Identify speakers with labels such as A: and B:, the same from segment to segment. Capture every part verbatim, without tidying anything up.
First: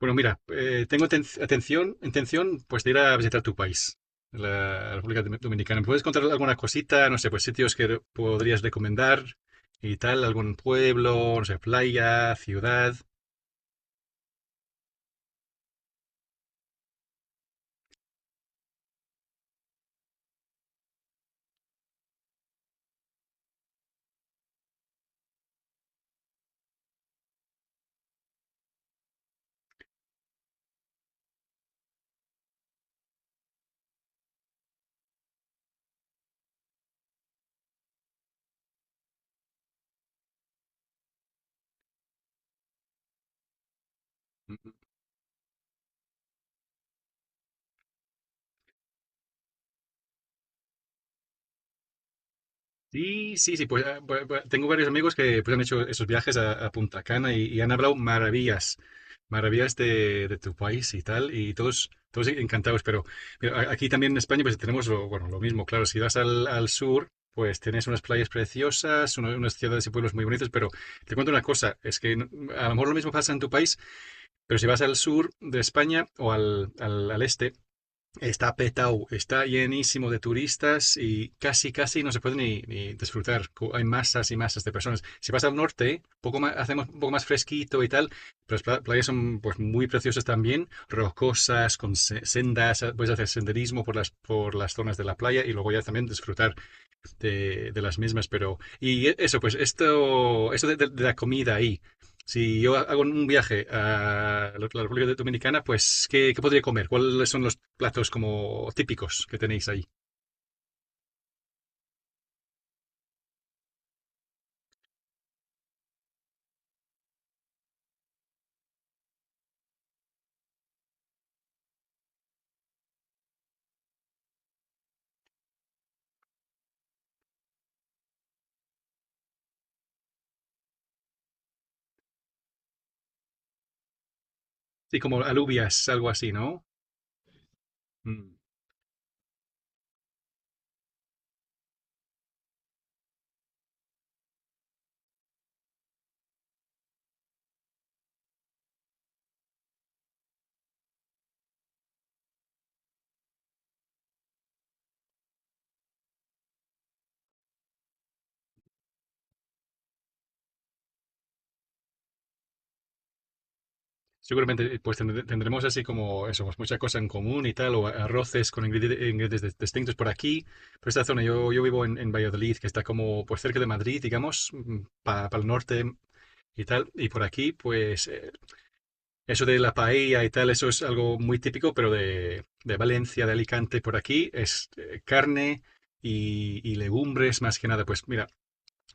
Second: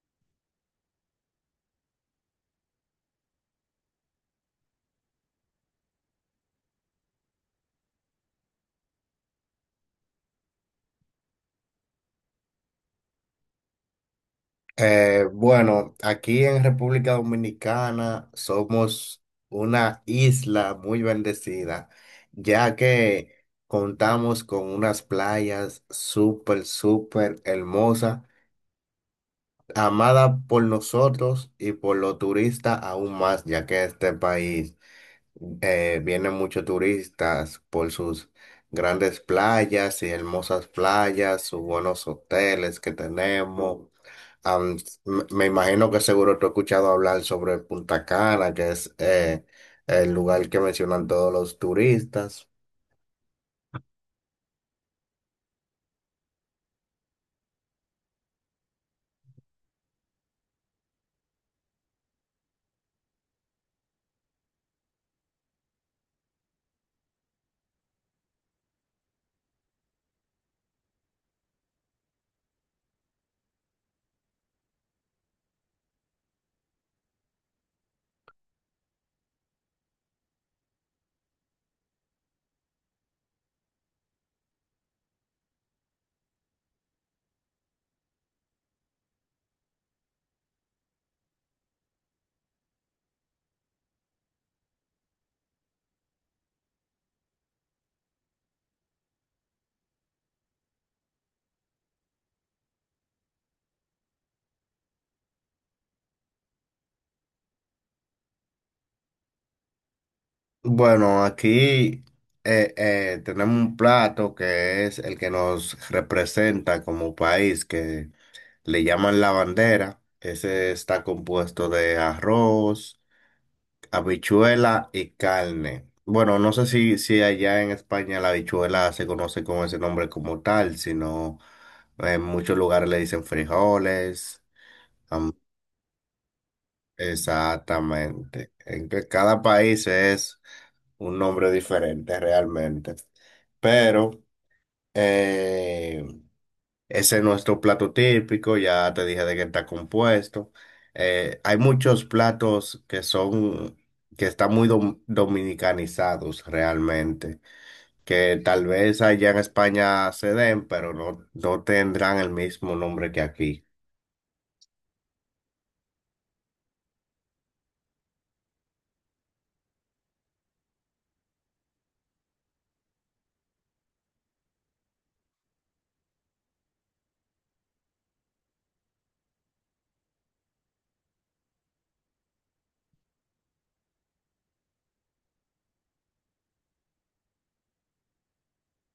A: Bueno, mira, eh, tengo ten- atención, intención pues de ir a visitar tu país, la República Dom- Dominicana. ¿Me puedes contar alguna cosita? No sé, pues sitios que re- podrías recomendar y tal, algún pueblo, no sé, playa, ciudad.
B: Eh, bueno, aquí en República Dominicana somos una isla muy bendecida, ya que contamos con unas playas súper, súper hermosas, amadas por nosotros y por los turistas aún más, ya que este país eh, vienen muchos turistas por sus grandes playas y hermosas playas, sus buenos hoteles que tenemos. Am, me me imagino que seguro tú has escuchado hablar sobre Punta Cana, que es eh, el lugar que mencionan todos los turistas.
A: Sí, sí, sí, pues, ah, bu- bu- tengo varios amigos que pues, han hecho esos viajes a, a Punta Cana y, y han hablado maravillas, maravillas de, de tu país y tal, y todos, todos encantados. Pero mira, a- aquí también en España pues tenemos lo, bueno, lo mismo, claro, si vas al, al sur, pues tienes unas playas preciosas, uno- unas ciudades y pueblos muy bonitos, pero te cuento una cosa, es que n- a lo mejor lo mismo pasa en tu país, pero si vas al sur de España o al, al, al este. Está petado, está llenísimo de turistas y casi, casi no se puede ni, ni disfrutar. Co- Hay masas y masas de personas. Si vas al norte, poco más, hacemos un poco más fresquito y tal, pero las pla- playas son pues, muy preciosas también, rocosas, con se- sendas, ah, puedes hacer senderismo por las, por las zonas de la playa y luego ya también disfrutar de, de las mismas. Pero, y eso, pues esto, esto de, de- de la comida ahí. Si yo hago un viaje a la la República Dominicana, pues, ¿qué, qué podría comer? ¿Cuáles son los platos como típicos que tenéis ahí?
B: Bueno, aquí eh, eh, tenemos un plato que es el que nos representa como país, que le llaman la bandera. Ese está compuesto de arroz. Habichuela y carne. Bueno, no sé si, si allá en España la habichuela se conoce con ese nombre como tal, sino en muchos lugares le dicen frijoles.
A: Sí, como
B: Am-
A: alubias, algo así, ¿no? Mm.
B: exactamente. En que cada país es un nombre diferente realmente. Pero eh, ese es nuestro plato típico, ya te dije de qué está compuesto. Eh, hay muchos platos que son, que están muy dom- dominicanizados realmente, que tal vez allá en España se den, pero no, no tendrán el mismo nombre que aquí.
A: Seguramente pues tendre- tendremos así como eso, pues, mucha cosa en común y tal, o a- arroces con ingredi- ingredientes dis- distintos por aquí. Por esta zona, yo, yo vivo en, en Valladolid, que está como pues cerca de Madrid, digamos, para el norte y tal. Y por aquí, pues eh, eso de la paella y tal, eso es algo muy típico, pero de, de Valencia, de Alicante, por aquí, es eh, carne y, y legumbres más que nada. Pues mira,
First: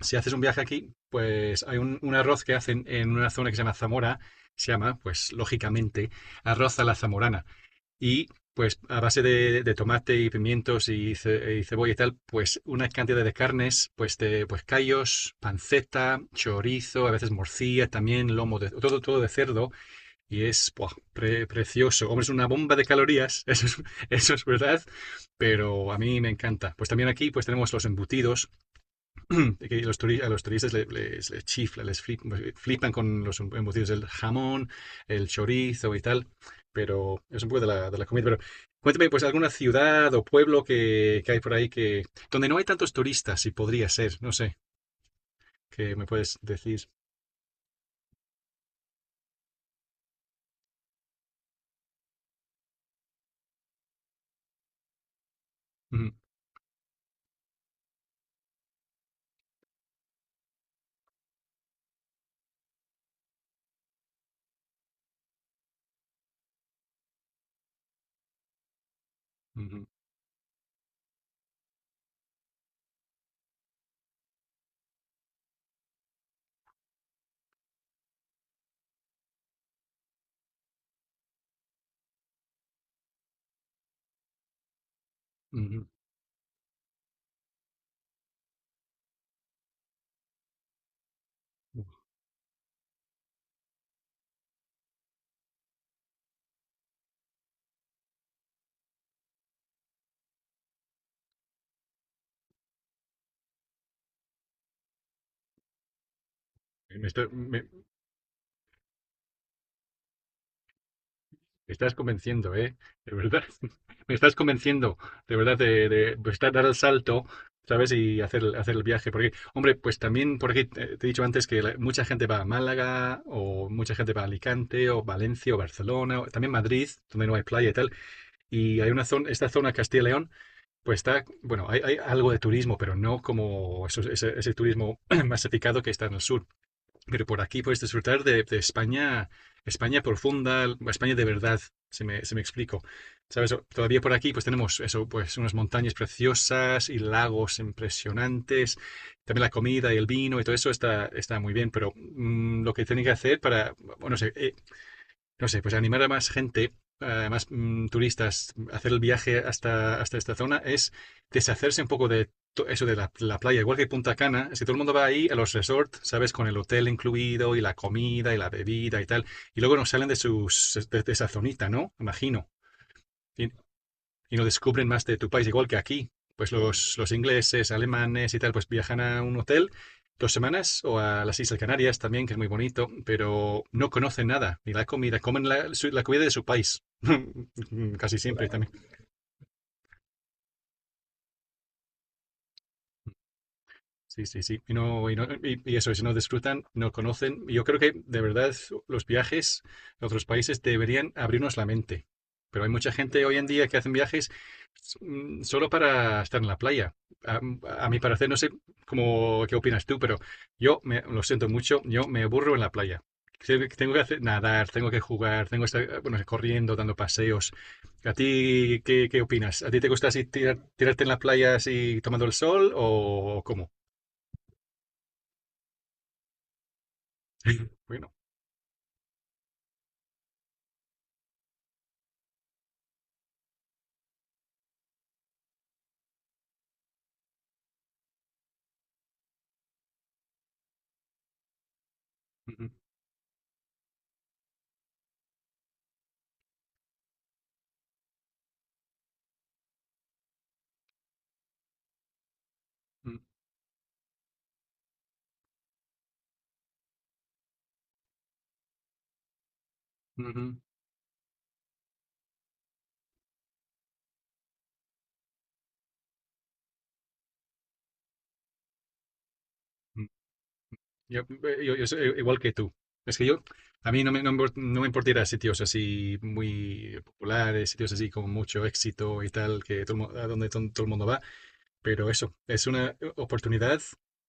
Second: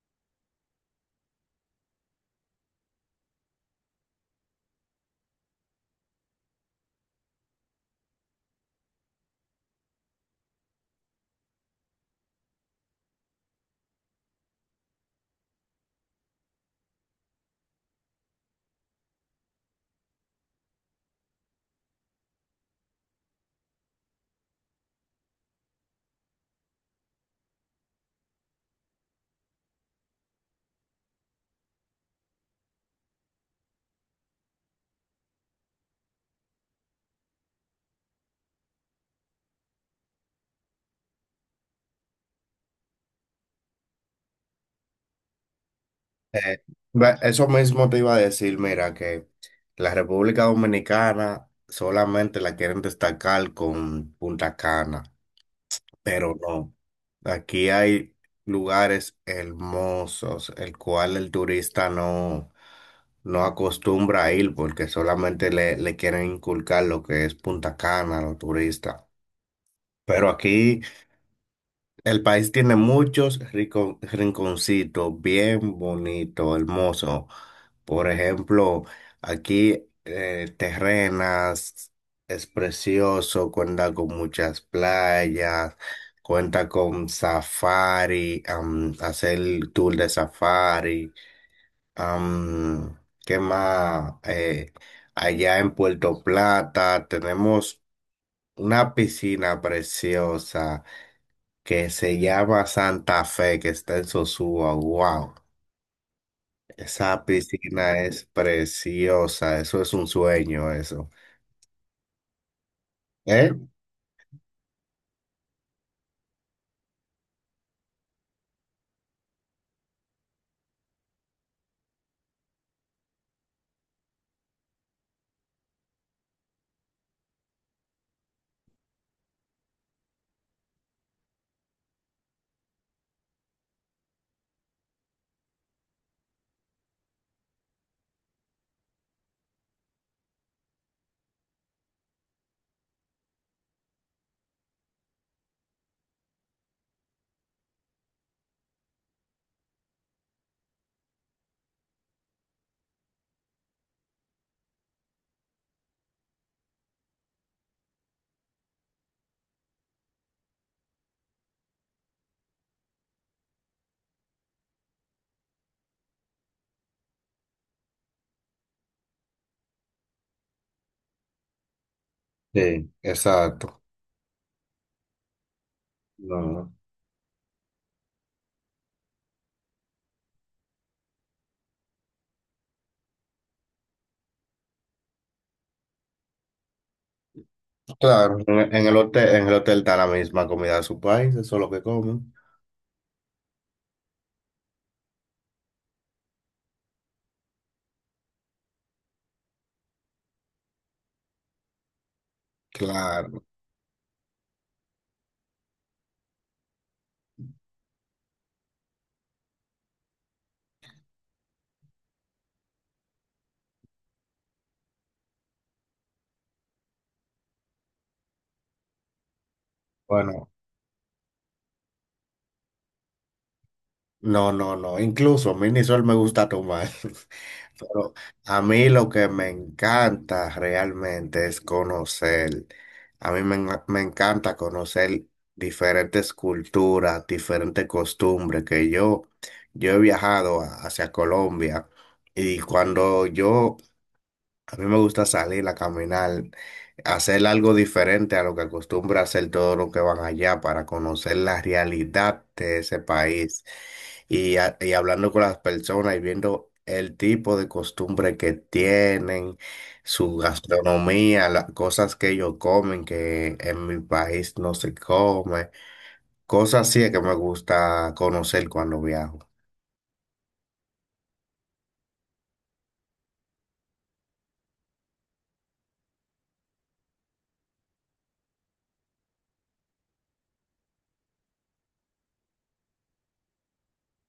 A: si haces un viaje aquí, pues hay un, un arroz que hacen en una zona que se llama Zamora, se llama, pues lógicamente, arroz a la zamorana. Y pues a base de, de tomate y pimientos y, ce- y cebolla y tal, pues una cantidad de carnes, pues de pues callos, panceta, chorizo, a veces morcilla también, lomo, de, todo, todo de cerdo y es buah, pre- precioso. Hombre, es una bomba de calorías, eso es, eso es verdad, pero a mí me encanta. Pues también aquí pues tenemos los embutidos, que los turi- a los turistas le- les, les chifla, les flip- flipan con los embutidos del jamón, el chorizo y tal, pero es un poco de la, de la comida. Pero cuéntame, pues alguna ciudad o pueblo que, que hay por ahí que donde no hay tantos turistas, y podría ser, no sé, que me puedes
B: Eh,
A: decir.
B: ve- eso mismo te iba a decir, mira, que la República Dominicana solamente la quieren destacar con Punta Cana.
A: Ujú,
B: Pero no. Aquí hay lugares hermosos, el cual el turista no, no acostumbra a ir porque solamente le, le quieren inculcar lo que es Punta Cana a los turistas.
A: ujú,
B: Pero aquí... El país tiene muchos rico- rinconcitos bien bonitos, hermosos. Por ejemplo, aquí eh, Terrenas es precioso, cuenta con muchas playas, cuenta con safari, am, hacer el tour de safari.
A: ujú.
B: am, ¿Qué más? Eh, allá en Puerto Plata tenemos una piscina preciosa que se llama Santa Fe, que está en Sosúa. Wow,
A: Me
B: esa
A: estoy- me-
B: piscina es preciosa, eso es un sueño, eso.
A: Me estás convenciendo, ¿eh? De verdad.
B: ¿Eh?
A: Me estás convenciendo, de verdad, de, de estar, dar dar el salto, ¿sabes? Y hacer, el- hacer el viaje. Porque, hombre, pues también, porque te, te he dicho antes que la- mucha gente va a Málaga, o mucha gente va a Alicante, o Valencia, o Barcelona, o también Madrid, donde no hay playa y tal. Y hay una zona, esta zona Castilla y León, pues está, bueno, hay, hay algo de turismo, pero no como eso- ese, ese turismo masificado que está en el sur, pero por aquí puedes disfrutar de, de España, España profunda, España de verdad, se me, se me explico. ¿Sabes? O- Todavía por aquí pues tenemos eso, pues unas montañas preciosas y lagos impresionantes. También la comida y el vino y todo eso está, está muy bien, pero mm, lo que tienen que hacer para, bueno, no sé, eh, no sé, pues animar a más gente, a más mm, turistas, a hacer el viaje hasta, hasta esta zona, es deshacerse un poco de to- eso de la, la playa. Igual que Punta Cana, si todo el mundo va ahí a los resorts, ¿sabes? Con el hotel incluido y la comida y la bebida y tal, y luego nos salen de, sus, de, de esa zonita, ¿no? Imagino
B: Sí, exacto.
A: y no descubren más de tu país igual que aquí. Pues
B: No.
A: los, los ingleses, alemanes y tal, pues viajan a un hotel dos semanas o a las Islas Canarias también, que es muy bonito, pero no conocen nada, ni la comida, comen la, su- la comida de su país, casi
B: Claro,
A: siempre también.
B: en en el hotel, en el hotel está la misma comida de su país, eso es lo que comen.
A: Sí, sí, sí. Y, no, y, no- y- y eso, si no disfrutan, no conocen. Yo creo que de verdad los viajes a otros países deberían abrirnos la mente. Pero hay mucha gente hoy
B: Claro.
A: en día que hacen viajes, mm, solo para estar en la playa. A, mm, a mi parecer, no sé cómo, qué opinas tú, pero yo me, lo siento mucho, yo me aburro en la playa. Tengo que tengo que hacer, nadar, tengo que jugar, tengo que estar, eh, bueno, corriendo, dando paseos. ¿A ti qué, qué opinas? ¿A ti te gusta así
B: Bueno,
A: tirar- tirarte en la playa así tomando el sol o cómo?
B: no, no, no. Incluso a mí ni sol me gusta tomar.
A: Bueno,
B: Pero a mí lo que me encanta realmente es conocer. A mí me, en- me encanta conocer diferentes culturas, diferentes costumbres que yo, yo he viajado a- hacia Colombia y
A: ujú,
B: cuando yo a mí me gusta salir a caminar, hacer algo diferente a lo que acostumbra hacer todos los que van allá para conocer la realidad de ese
A: ujú,
B: país y, a- y hablando con las personas y viendo el tipo de costumbre que tienen, su
A: ujú,
B: gastronomía, las cosas que ellos comen que en mi país no se come, cosas así es que me gusta conocer cuando viajo.
A: ujú. Yo, eh, yo- yo soy igual que tú. Es que yo, a mí no me, no me import- no me importaría sitios así muy populares, sitios así con mucho éxito y tal, que todo el mu- a donde ton- todo el mundo va. Pero eso, es una oportunidad,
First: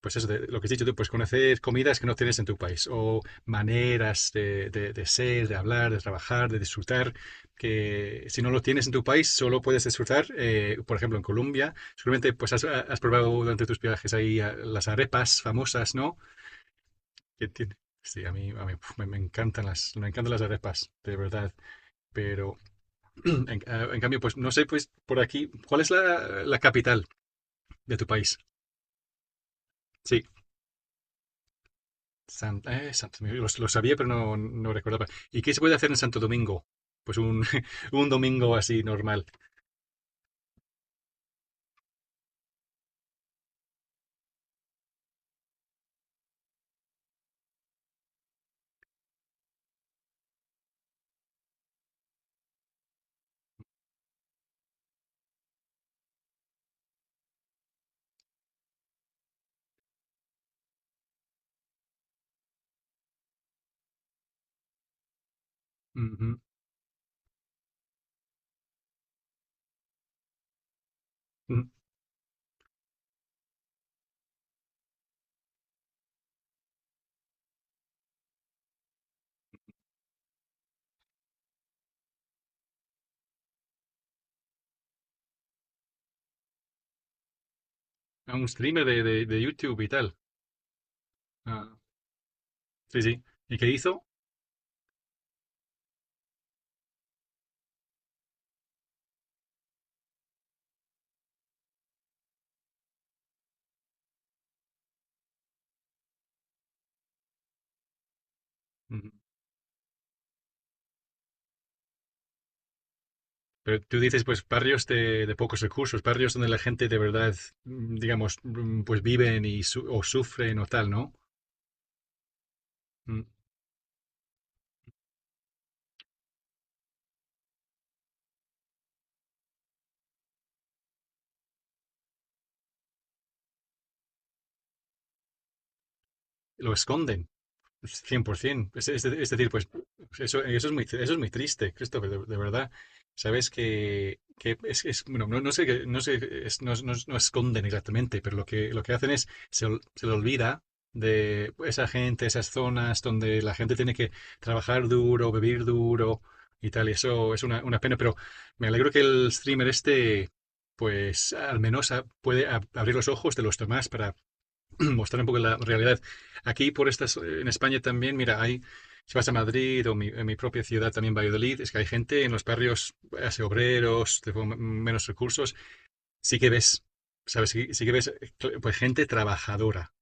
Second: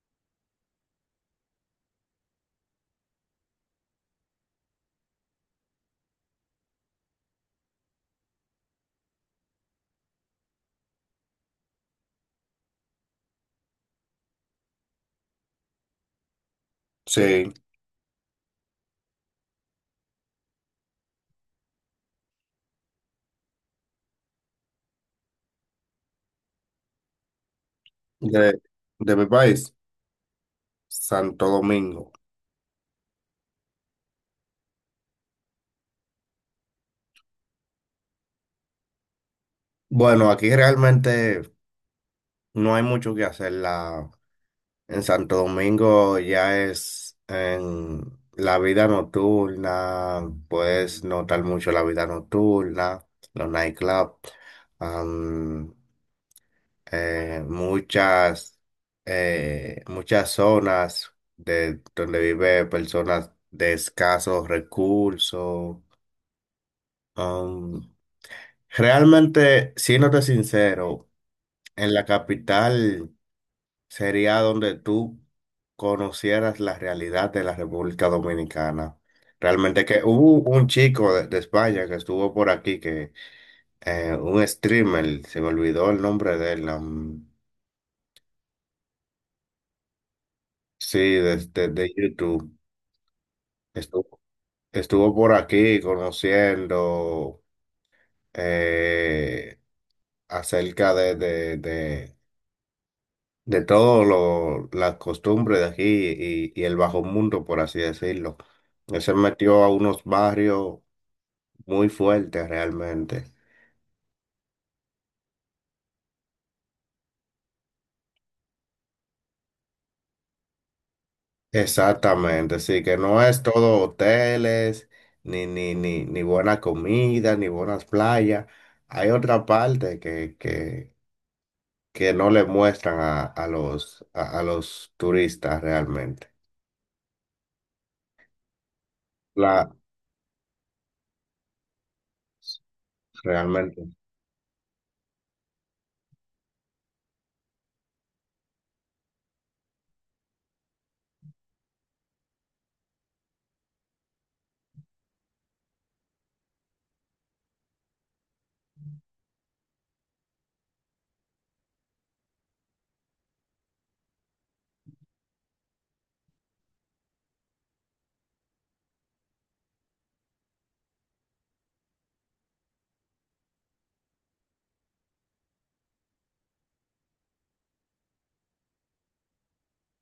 A: pues eso, de lo que has dicho tú, pues conocer comidas que no tienes en tu país o maneras de, de- de ser, de hablar, de trabajar, de disfrutar, que si no lo tienes en tu país, solo puedes disfrutar, eh, por ejemplo, en Colombia. Seguramente pues has, has probado durante tus viajes ahí, eh, las arepas famosas, ¿no? Que
B: Sí,
A: tiene- Sí, a mí, a mí, puf, me, me encantan las, me encantan las arepas, de verdad. Pero en, eh, en cambio, pues no sé, pues por aquí, ¿cuál es la, la capital de tu país?
B: de, de mi país,
A: Sí.
B: Santo Domingo.
A: San- eh, Santo Domingo. Lo, lo sabía, pero no, no recordaba. ¿Y qué se puede hacer en Santo Domingo? Pues un, un domingo así normal.
B: Bueno, aquí realmente no hay mucho que hacer. La, en Santo Domingo ya es en la vida nocturna, puedes notar mucho la vida nocturna, los nightclubs, am, eh, muchas, eh, muchas zonas de donde vive personas de escasos recursos.
A: Ujú,
B: Um, realmente, siéndote sincero,
A: ujú.
B: en la capital sería donde tú conocieras la realidad de la República Dominicana. Realmente que hubo un chico de, de España que estuvo por aquí, que eh, un streamer, se me olvidó el nombre de él, um,
A: A ¿Un streamer de, de, de YouTube y tal?
B: sí, de, de-
A: Ah,
B: de YouTube,
A: sí, sí. ¿Y qué hizo?
B: estuvo, estuvo por aquí conociendo eh, acerca de, de, de de todo lo, las costumbres de aquí y, y el bajo mundo, por así decirlo. Él
A: Ujú.
B: se metió a unos barrios muy fuertes realmente.
A: Pero tú dices, pues barrios de, de pocos recursos, barrios donde la gente de verdad, mm, digamos, mm, pues viven y su- o sufren o tal, ¿no?
B: Exactamente, sí, que no
A: Mm,
B: es todo hoteles, ni, ni, ni, ni buena comida, ni buenas playas. Hay otra parte que, que, que no le muestran a, a los, a, a los turistas realmente.
A: Lo esconden. cien por ciento. Es, es, es decir, pues
B: La,
A: pues, eso, eso, es muy, eso es muy triste, Christopher, de, de verdad. Sabes
B: realmente.
A: que, que es, es- bueno, no, no sé, qué, no sé, es- no, no- no esconden exactamente, pero lo que, lo que hacen es, se, ol- se le olvida de esa gente, esas zonas donde la gente tiene que trabajar duro, vivir duro y tal, y eso es una, una pena, pero me alegro que el streamer este, pues al menos a- puede ab- abrir los ojos de los demás para mostrar un poco la realidad. Aquí, por estas, eh, en España también, mira, hay, si vas a Madrid o mi, en mi propia ciudad también, Valladolid, es que hay gente en los barrios, hace obreros, de m- menos recursos, sí que ves, ¿sabes? Sí, sí que ves, eh, cl- pues, gente trabajadora,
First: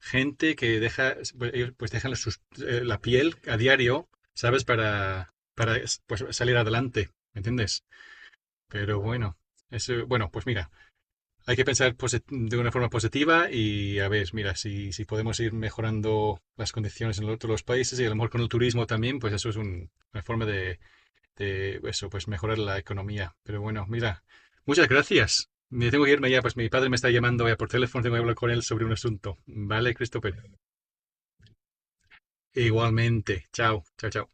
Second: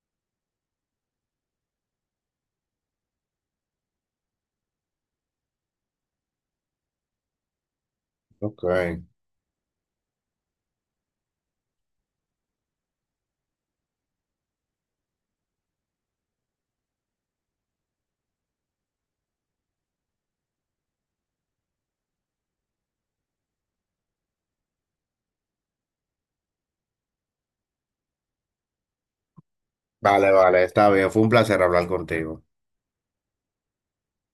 A: gente que deja, pues, ellos pues dejan sus- eh, la piel a diario, ¿sabes? Para, para pues, salir adelante, ¿me entiendes?
B: Ok.
A: Pero bueno, eso, bueno, pues mira. Hay que pensar posi- de una forma positiva y a ver, mira, si, si podemos ir mejorando las condiciones en los otros los países y a lo mejor con el turismo también, pues eso es un- una forma de, de eso, pues mejorar la economía. Pero bueno, mira, muchas gracias. Me tengo que irme ya, pues mi padre me está llamando ya por teléfono, tengo que hablar con él sobre un asunto. Vale,
B: Vale,
A: Christopher.
B: vale, está bien. Fue un placer hablar contigo.
A: Igualmente. Chao, chao, chao.